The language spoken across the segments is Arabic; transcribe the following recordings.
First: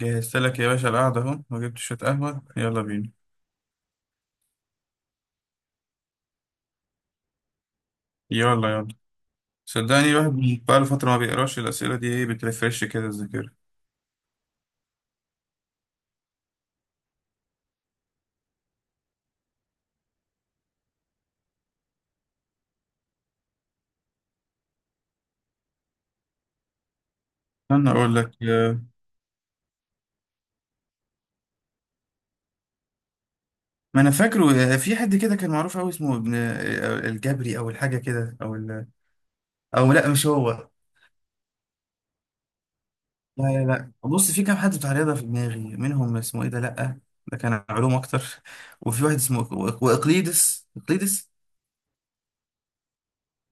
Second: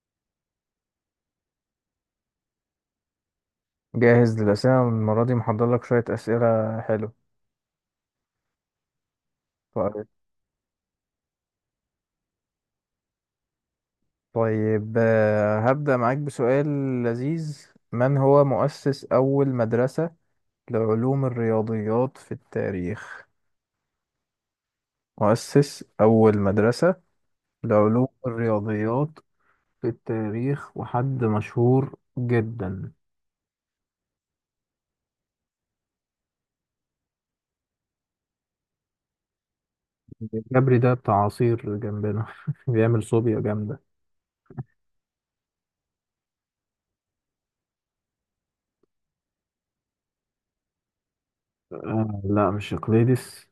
جهزت لك يا باشا، القعدة أهو وجبت شوية قهوة، يلا بينا. جاهز للأسئلة المرة دي محضر لك شوية أسئلة حلو. يلا يلا. طيب صدقني الواحد بقاله فترة ما بيقراش الأسئلة دي. إيه بترفرش كده الذاكرة؟ هبدأ معاك بسؤال لذيذ. من هو مؤسس أول مدرسة لعلوم الرياضيات في التاريخ؟ مؤسس أول مدرسة أنا لعلوم أقول لك. الرياضيات في التاريخ، وحد مشهور جدا. ما أنا فاكره. في حد كده كان معروف أوي اسمه ابن الجبري أو الحاجة كده أو لأ، مش هو. الجبري ده بتاع عصير جنبنا بيعمل صوبيا لا لا جامدة. لا، بص، في كام حد بتاع رياضة في دماغي، منهم اسمه إيه ده؟ لأ، ده كان علوم أكتر. وفي واحد اسمه وإقليدس إقليدس. آه لا، مش اقليدس.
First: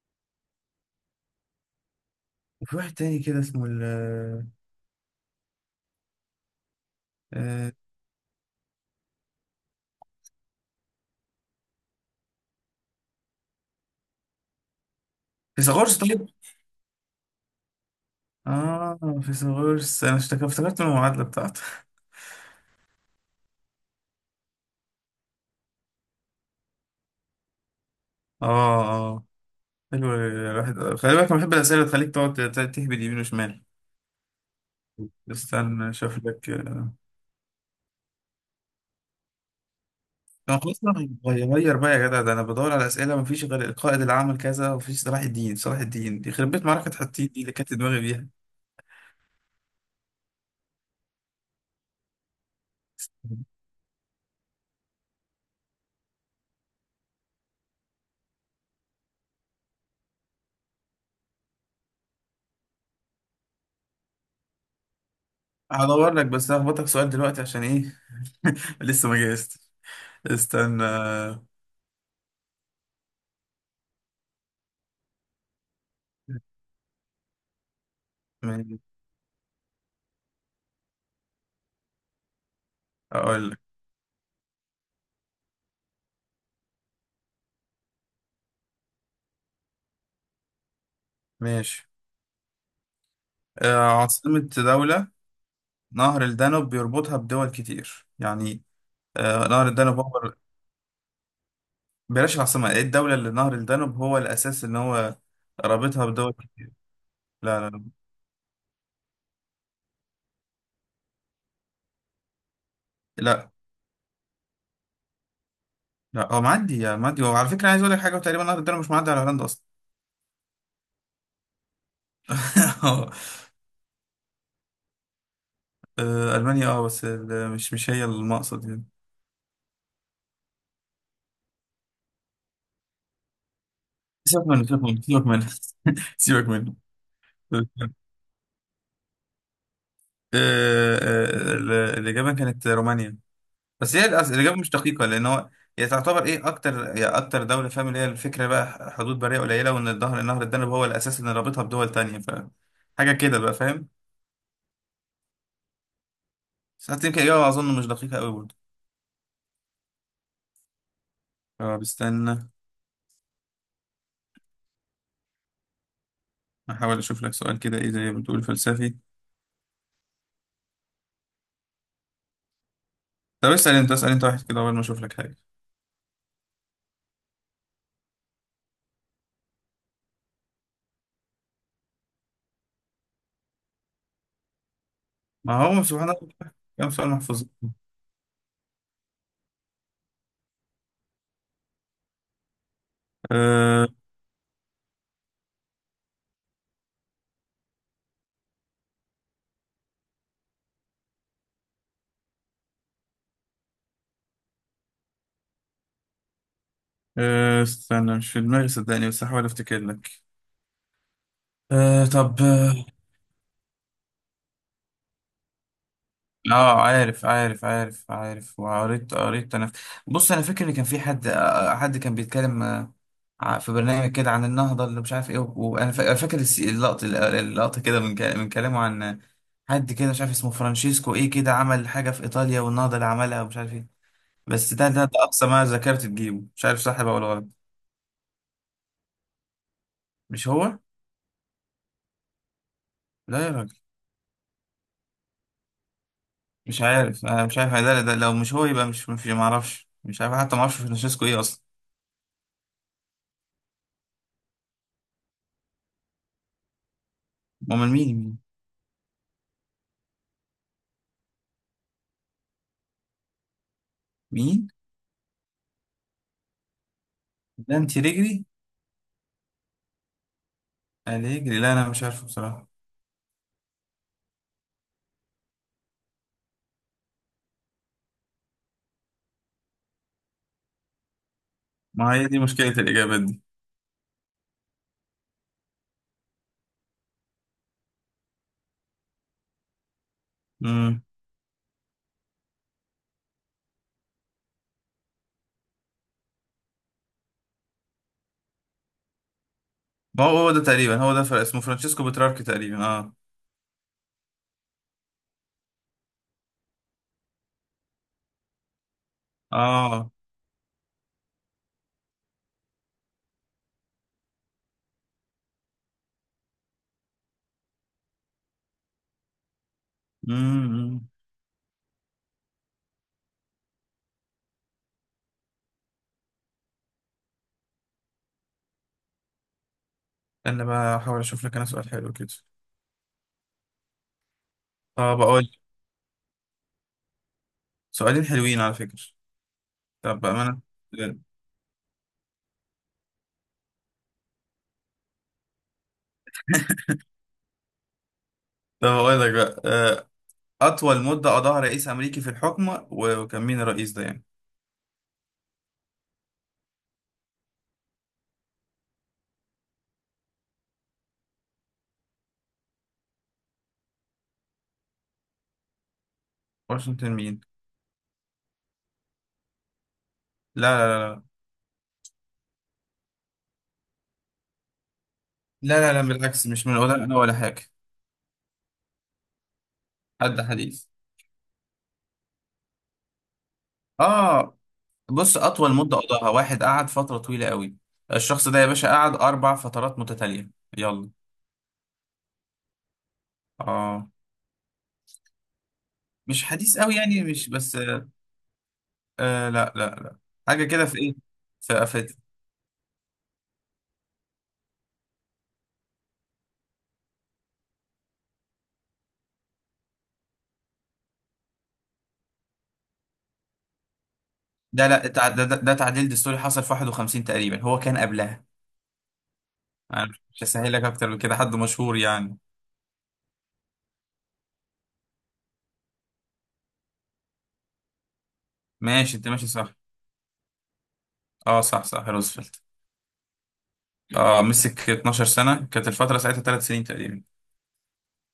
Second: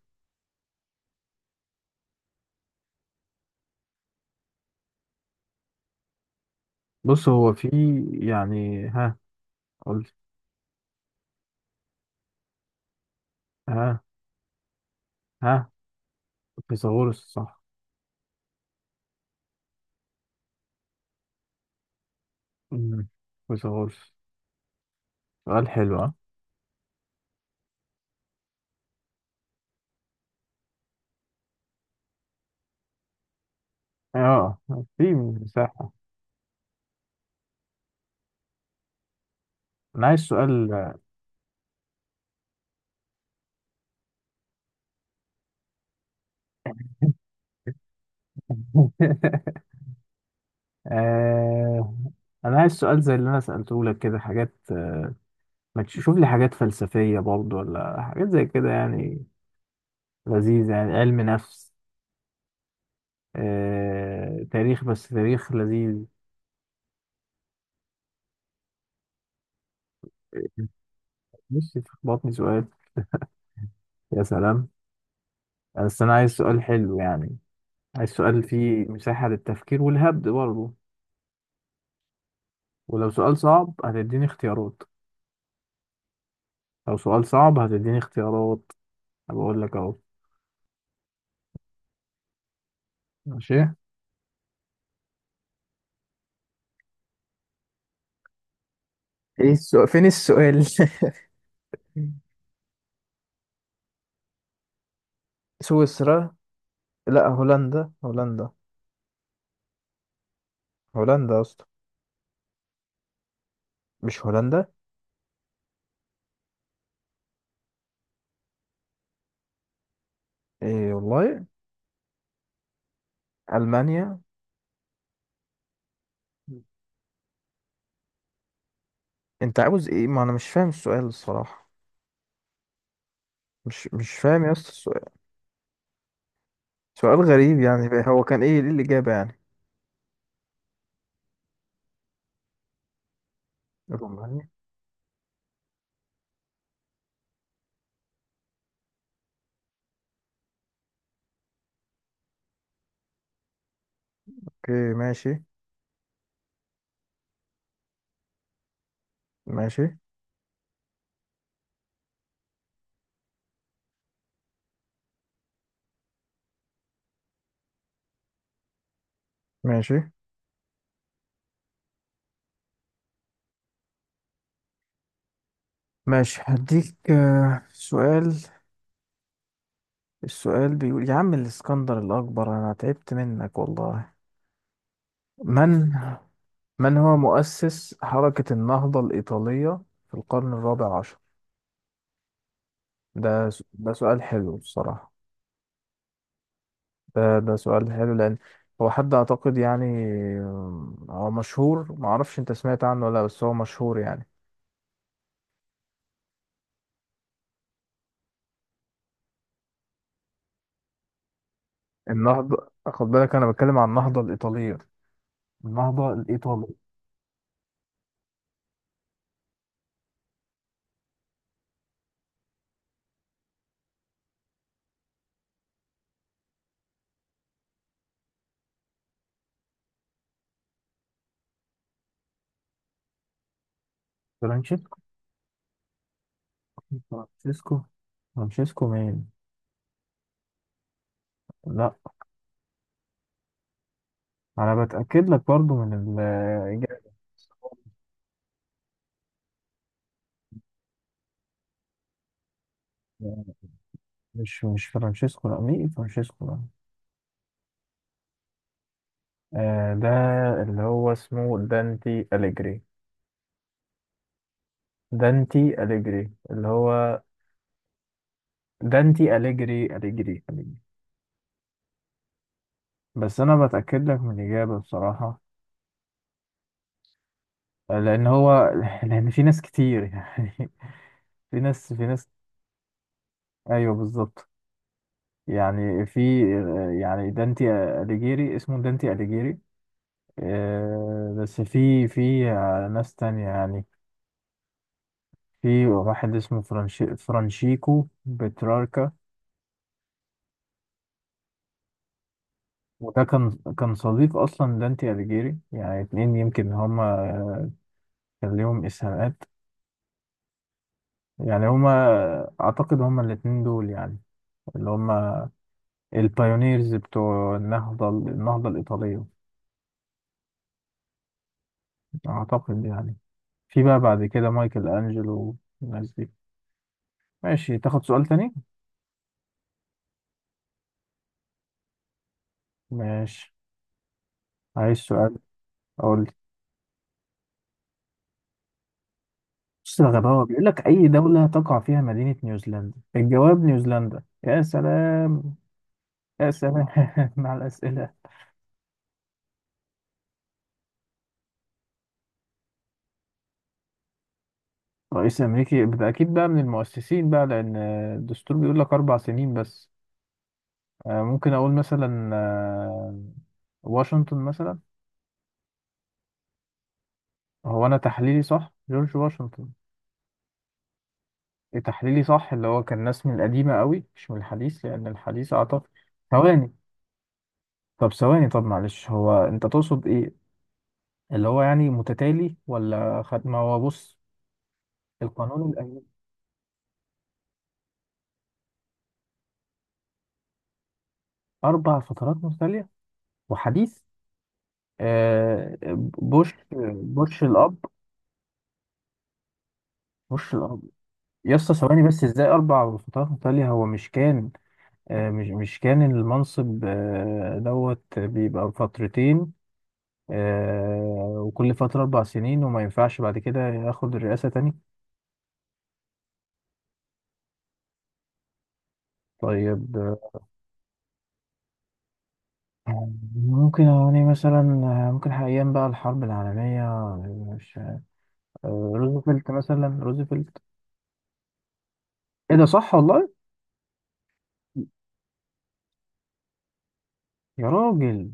وفي واحد تاني كده اسمه ال آه، بص هو في، آه، يعني ها قلت ها ها فيثاغورس. طيب. فيثاغورس، صح. اه، فيثاغورس، افتكرت من المعادله بتاعته. مم. فيثاغورس. سؤال حلو، ها؟ اه اه. حلو. الواحد خلي بالك، انا بحب الاسئله اللي تخليك تقعد تهبد يمين وشمال. اه، في استنى مساحة. اشوف لك. انا عايز طب سؤال. خلاص. أنا غير بقى يا جدع، ده انا بدور على اسئله مفيش غير القائد اللي عمل كذا، ومفيش صلاح الدين. صلاح الدين دي خربت، معركه حطين دي اللي كانت دماغي بيها. آه... انا عايز سؤال زي اللي انا سألته لك، كده حاجات، ما تشوف لي حاجات فلسفية برضو، ولا حاجات زي كده يعني لذيذ، يعني علم نفس، تاريخ، بس تاريخ لذيذ. هدور لك، بس هخبطك سؤال دلوقتي عشان ايه. لسه ما جهزت. استنى. مش تخبطني سؤال؟ يا سلام. بس انا عايز سؤال حلو يعني، عايز سؤال ماشي. فيه مساحة للتفكير والهبد برضو. ولو سؤال اقول لك. صعب هتديني اختيارات، لو سؤال صعب هتديني اختيارات. بقول لك اهو. ماشي. ماشي. عاصمة دولة نهر الدانوب بيربطها بدول كتير يعني. ايه نهر السؤال، الدانوب فين هو... السؤال؟ بلاش العاصمة، ايه الدولة اللي نهر الدانوب هو الأساس إن هو رابطها بدول سويسرا. كتير؟ لا، لا لا لا. هولندا، هولندا. هولندا يا اسطى. لا. مش هولندا؟ لا، هو معدي يا معدي، وعلى فكرة عايز أقول لك حاجة، وتقريبا نهر الدانوب مش معدي على هولندا أصلا. ايه والله. المانيا. ألمانيا، أه، مش هي المقصد يعني. انت عاوز ايه، ما انا مش فاهم السؤال الصراحة. مش فاهم سيبك يا منه، اسطى سيبك منه، السؤال. سيبك منه. سيبك منه. سؤال غريب يعني. آه، هو كان ايه، ايه الإجابة يعني؟ الإجابة كانت رومانيا. بس هي رومانيا. الاجابه مش دقيقه، لان هو هي تعتبر ايه اكتر. هي اكتر دوله، فاهم، اللي هي الفكره بقى حدود بريه قليله، وان النهر الدانوب هو الاساس اللي رابطها بدول تانية، ف حاجه كده بقى، فاهم. اوكي ماشي. بس حتى يمكن اجابه اظن مش دقيقه قوي برضه. ماشي اه بستنى. احاول اشوف لك سؤال كده ايه زي ما بتقول فلسفي. ماشي طب اسال انت، اسال انت واحد كده قبل ما اشوف لك حاجه. ماشي, هديك سؤال. السؤال بيقول يا عم الإسكندر الأكبر، أنا تعبت منك والله. ما هو من، سبحان الله، كام من سؤال هو محفوظ. مؤسس حركة النهضة الإيطالية في القرن الرابع عشر؟ أه ده سؤال حلو الصراحة. ده سؤال حلو، لأن هو حد أعتقد يعني. هو مشهور، معرفش أنت سمعت عنه ولا لأ، بس هو مشهور يعني. أه. استنى، مش في دماغي صدقني، بس هحاول افتكر لك. أه، طب. النهضة، خد بالك أنا بتكلم عن النهضة الإيطالية، النهضة الإيطالي. اه، عارف عارف عارف عارف، وقريت قريت انا. بص انا فاكر ان كان في حد كان في برنامج كده عن النهضه اللي مش عارف ايه، وانا فاكر اللقطه. اللقطه كده من من كلامه عن حد كده مش عارف اسمه فرانشيسكو ايه كده، عمل حاجه في ايطاليا والنهضه اللي عملها، ومش عارف ايه. بس فرانشيسكو. ده اقصى ما ذاكرت تجيبه، مش عارف صح بقى ولا غلط. فرانشيسكو. فرانشيسكو مين؟ مش هو. لا، لا يا راجل. انا بتاكد لك برضو من مش الاجابه. عارف، انا مش عارف، ده لو مش هو يبقى مش ما اعرفش، مش عارف، حتى ما اعرفش فرانشيسكو ايه اصلا. مش فرانشيسكو، لا. مين فرانشيسكو؟ لا. امال مين؟ آه ده، اللي هو اسمه دانتي أليجري. مين؟ دانتي أليجري، اللي هو ده انت رجلي. دانتي أليجري، أليجري. الرجلي، لا انا مش عارفه بصراحه. بس أنا بتأكد لك من الإجابة بصراحة، لأن هو لأن في ناس كتير يعني. في ناس في ما ناس هي دي مشكله الاجابات دي. أيوه بالظبط. يعني في، يعني دانتي أليجيري، اسمه دانتي أليجيري. امم. بس في ناس تانية يعني. في واحد اسمه فرانشيكو بتراركا. ما هو هو ده تقريبا. هو ده، فرق اسمه فرانشيسكو بتراركي تقريبا، اه. وده كان، كان صديق أصلا دانتي أليجيري. يعني اتنين يمكن هما، كان ليهم إسهامات. اه. يعني هما، أعتقد هما الاتنين دول يعني، اللي هما البايونيرز بتوع النهضة، النهضة الإيطالية، امم. أعتقد يعني. في بقى بعد كده مايكل أنجلو والناس دي. ماشي، تاخد سؤال تاني؟ انا بقى احاول اشوف لك انا سؤال حلو كده. ماشي. عايز طب سؤال. اقول لك. أقول. سؤالين حلوين على فكره. بص يا طب غباوة، بامانه، بيقول لك أي بجد. دولة تقع فيها مدينة نيوزيلندا؟ الجواب نيوزيلندا. يا سلام. يا سلام. مع الأسئلة. طب اقول لك بقى، اطول مده قضاها رئيس امريكي في الحكم، وكان مين الرئيس ده يعني؟ رئيس أمريكي ده أكيد بقى من المؤسسين، بقى لأن الدستور بيقول لك أربع سنين بس. ممكن أقول مثلا، واشنطن مثلا. واشنطن مين؟ هو أنا تحليلي صح، جورج واشنطن. لا لا لا. إيه تحليلي صح، اللي هو كان ناس من القديمة قوي، مش من الحديث، لأن الحديث أعتقد. لا، بالعكس، مش ثواني، من، ولا انا ولا حاجه. طب ثواني، طب معلش، هو أنت تقصد إيه؟ حد حديث. اللي هو يعني متتالي، ولا خد، ما هو بص. اه، بص، القانون أطول مدة الأيوبي. قضاها واحد قعد فترة طويلة قوي. الشخص ده يا باشا قعد 4 فترات متتالية. يلا. أربع فترات متتالية وحديث. آه، آه. مش بوش. حديث قوي يعني، بوش مش الأب. بس، آه. آه، لا لا لا، بوش حاجة الأب. كده. في إيه؟ يا اسطى ثواني في بس، إزاي أربع فترات متتالية؟ هو مش كان، مش كان المنصب دوت بيبقى فترتين، آه، وكل فترة أربع سنين، وما ينفعش بعد كده ياخد الرئاسة تاني. ده لا تع- ده, ده, ده تعديل دستوري حصل في 51 تقريبا، هو كان قبلها. طيب. أنا مش هسهل لك أكتر من كده، حد مشهور يعني. آه، ممكن يعني مثلا، ممكن أيام بقى الحرب العالمية، مش، ماشي، أنت ماشي روزفلت صح. مثلا، روزفلت. آه، صح صح، إيه روزفلت. ده صح والله؟ آه، مسك 12 سنة، كانت الفترة ساعتها 3 سنين تقريبا. يا راجل.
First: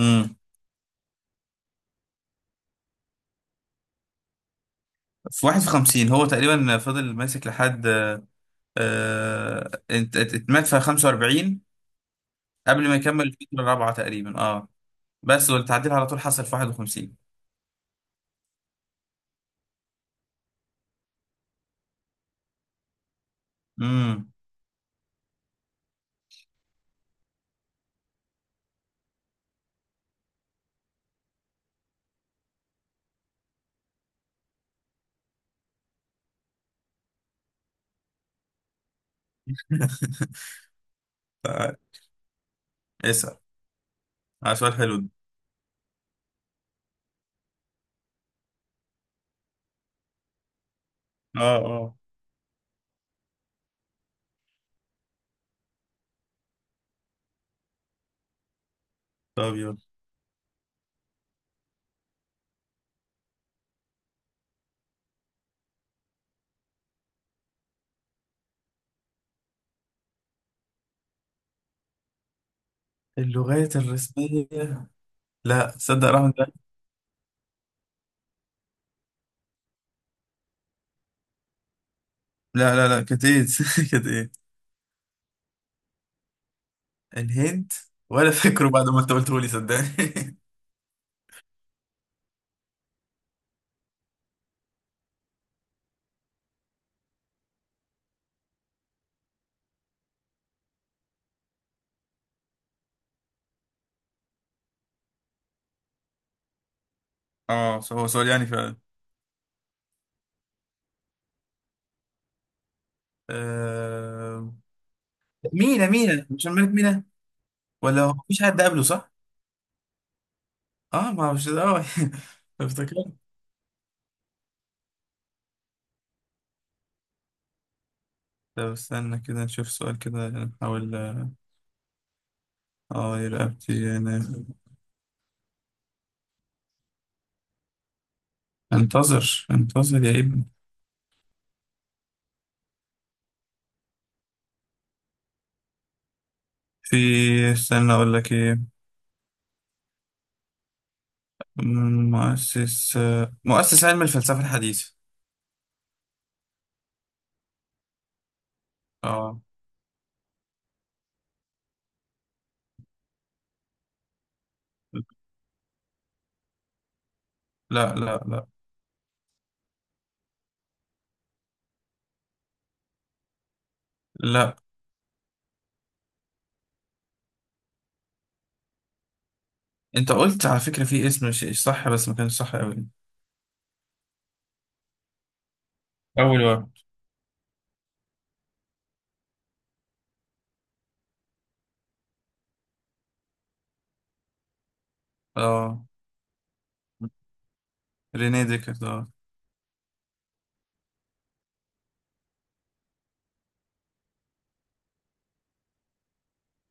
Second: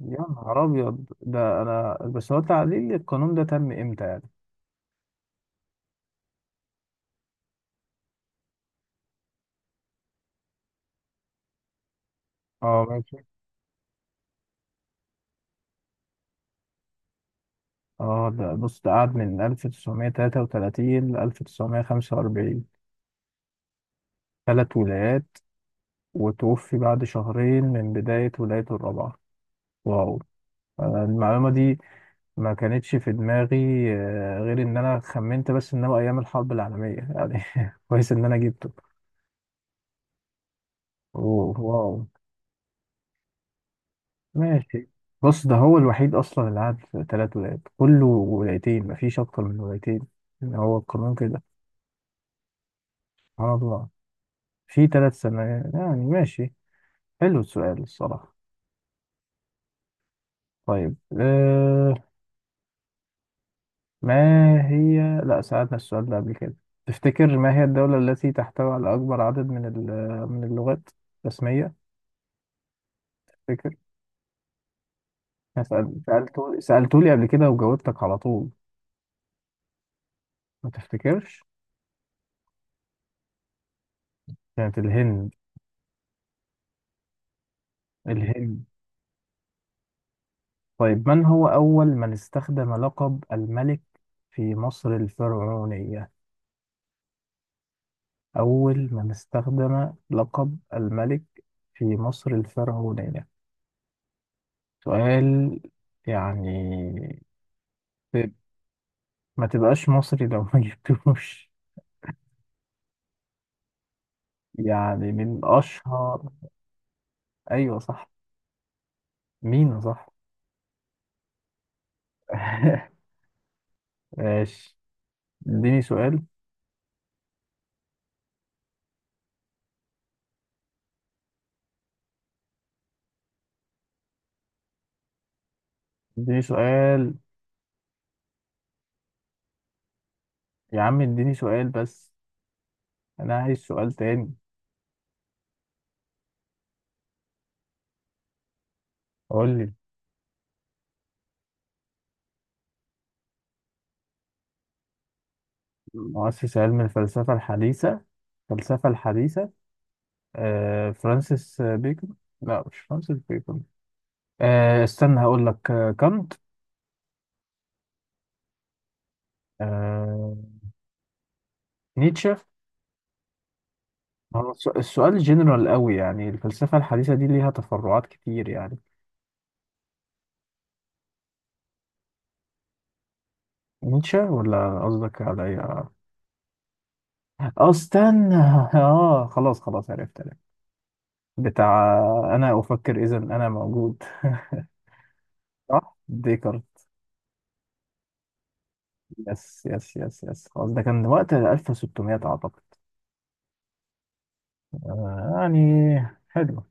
يا نهار ابيض. ده انا بس، هو تعديل القانون ده تم امتى يعني؟ في 51 هو تقريبا فضل ماسك لحد، اتمات في 45 اه قبل ما ماشي. يكمل الفترة الـ4 تقريبا، اه. بس والتعديل على طول حصل في 51. اه ده بص، ده قعد من 1933 ل 1945. امم. ثلاث ولايات. وتوفي بعد شهرين من بداية ولايته الرابعة. واو. أنا المعلومة دي ما كانتش في دماغي، غير ان انا خمنت بس ان هو ايام الحرب العالمية يعني. كويس ان انا جبته. أوه ف- واو. اسأل. سؤال ماشي. حلو ده. بص ده هو الوحيد اصلا اللي قعد في ثلاث ولايات، كله ولايتين، مفيش اكتر من ولايتين، يعني هو القانون اه كده. اه. سبحان الله. في ثلاث سنوات يعني. ماشي، حلو السؤال الصراحة. طب يلا. طيب أه. ما هي، لا، سألنا السؤال ده قبل كده؟ تفتكر ما هي الدولة التي تحتوي على أكبر عدد من اللغات الرسمية؟ تفتكر؟ اللغات الرسمية. لا، صدق رحمة الله. سألته سألتولي قبل كده، وجاوبتك على طول، ما تفتكرش؟ لا لا لا، كانت ايه؟ كانت ايه؟ كانت الهند. الهند. ولا الهند. فاكره بعد ما انت قلته لي صدقني. طيب، من هو أول من استخدم لقب الملك في مصر الفرعونية؟ أول من استخدم لقب الملك في مصر الفرعونية. سؤال يعني، اه، هو سؤال ت- يعني فعلا. ما تبقاش مصري لو ما جبتوش. آه... يعني من مينا. مينا، أشهر. مش الملك مينا. أيوة ولا صح. هو مفيش حد قبله، صح؟ مين صح. اه، ما هو مش اه. افتكرت. ماشي، اديني سؤال. طب استنى كده نشوف سؤال كده نحاول. اه يا رقبتي يعني. اديني سؤال. انتظر انتظر يا ابني. يا عم اديني سؤال بس، أنا عايز سؤال تاني. في. استنى اقول لك ايه. قول لي. مؤسس. مؤسس علم الفلسفة الحديثة. مؤسس علم الفلسفة الحديثة. الفلسفة اه. الحديثة. آه، فرانسيس بيكون. لا، مش فرانسيس بيكون. آه استنى هقول لك، آه كانت، لا لا لا. آه، نيتشه. لا. السؤال جنرال قوي يعني، الفلسفة الحديثة دي ليها تفرعات كتير يعني. انت قلت على فكرة في اسم مش صح، بس ما كانش صح قوي. نيتشه، ولا قصدك على إيه؟ اه. اول واحد. استنى. اه خلاص خلاص، عرفت عرفت. بتاع، انا افكر اذا انا موجود. اه، صح، ديكارت. رينيه ديكارت آه. يس يس يس يس خلاص. ده كان وقت 1600 اعتقد. يعني حلو.